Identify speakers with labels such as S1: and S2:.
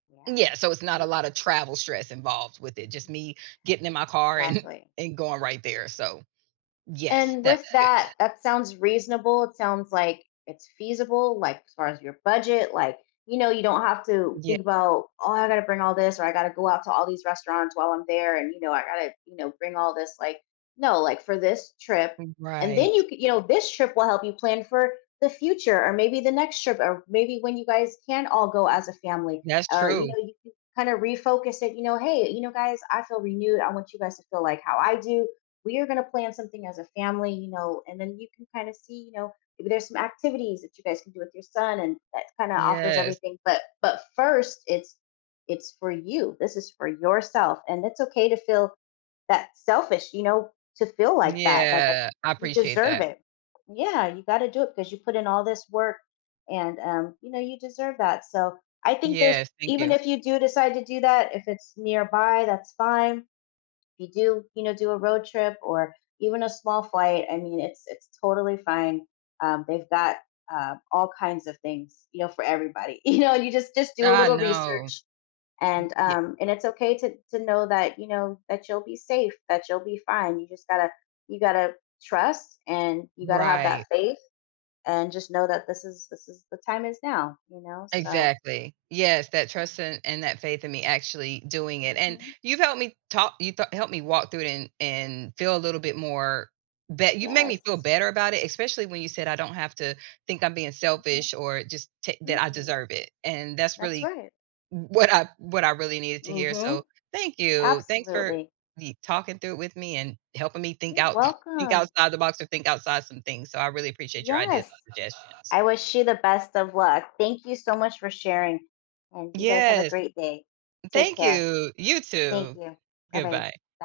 S1: Yeah,
S2: Yeah, so it's not a
S1: we
S2: lot of travel stress involved with it. Just
S1: Mhm.
S2: me getting in my car and
S1: Exactly.
S2: and going right there. So, yes,
S1: And,
S2: that's
S1: with
S2: good.
S1: that, that sounds reasonable, it sounds like it's feasible. Like, as far as your budget, like, you know you don't have to
S2: Ye
S1: think about, "Oh, I gotta bring all this or I gotta go out to all these restaurants while I'm there. And, you know, I gotta, you know, bring all this like" no, like, for this trip
S2: M
S1: And then
S2: right.
S1: you could you know, this trip will help you plan for the future or maybe the next trip or maybe when you guys can all go as a family
S2: That's
S1: or, you
S2: true.
S1: know, you can kinda refocus it, you know, "Hey, you know, guys, I feel renewed. I want you guys to feel like how I do. We are going to plan something as a family." You know, and then you can kind of see, you know, maybe there's some activities that you guys can do with your son and that kind of offers
S2: Yes.
S1: everything. But but 1st, it's it's for you, this is for yourself. And it's okay to feel that selfish you know, to feel like that, that that
S2: Yeah. I
S1: you
S2: appreciate
S1: deserve
S2: that.
S1: it. Yeah, you gotta do it because you put in all this work and, um, you know, you deserve that. So, I think there's
S2: Yes. Thank
S1: even
S2: you.
S1: if you do decide to do that, if it's nearby, that's fine. If you do, you know, do a road trip or even a small flight, I mean, it's it's totally fine. Um, they've got, uh, all kinds of things, you know, for everybody, you know? You just just do a
S2: Ah,
S1: little
S2: no.
S1: research
S2: Mm,
S1: and,
S2: yeah.
S1: um, and it's okay to to know that you know, that you'll be safe, that you'll be fine. You just gotta you gotta trust and you gotta have that
S2: Right.
S1: faith and just know that this is this is the time is now, you know, so
S2: Exactly. Yes. That
S1: Yeah.
S2: trust and and that faith in me actually doing it. And
S1: Mhm.
S2: you've helped me ta you th helped me walk through it and and feel a little bit more be you've made me feel
S1: Yes.
S2: better about it, especially when you said I don't have to think I'm being
S1: Mhm.
S2: selfish or just t that I
S1: Mm-mm.
S2: deserve it. And that's
S1: That's
S2: really
S1: right.
S2: w what I what I really needed to hear. So,
S1: Mhm.
S2: thank you. Thanks for
S1: Absolutely.
S2: me talking through it with me and helping me think
S1: You're
S2: out think
S1: welcome.
S2: outside the box or think outside some things. So, I really appreciate your ideas
S1: Yes.
S2: and suggestions.
S1: I wish you the best of luck. Thank you so much for sharing, and you guys have a
S2: Yes.
S1: great day. Take
S2: Thank
S1: care.
S2: you. You
S1: Thank
S2: too.
S1: you. Alright, by
S2: Goodbye.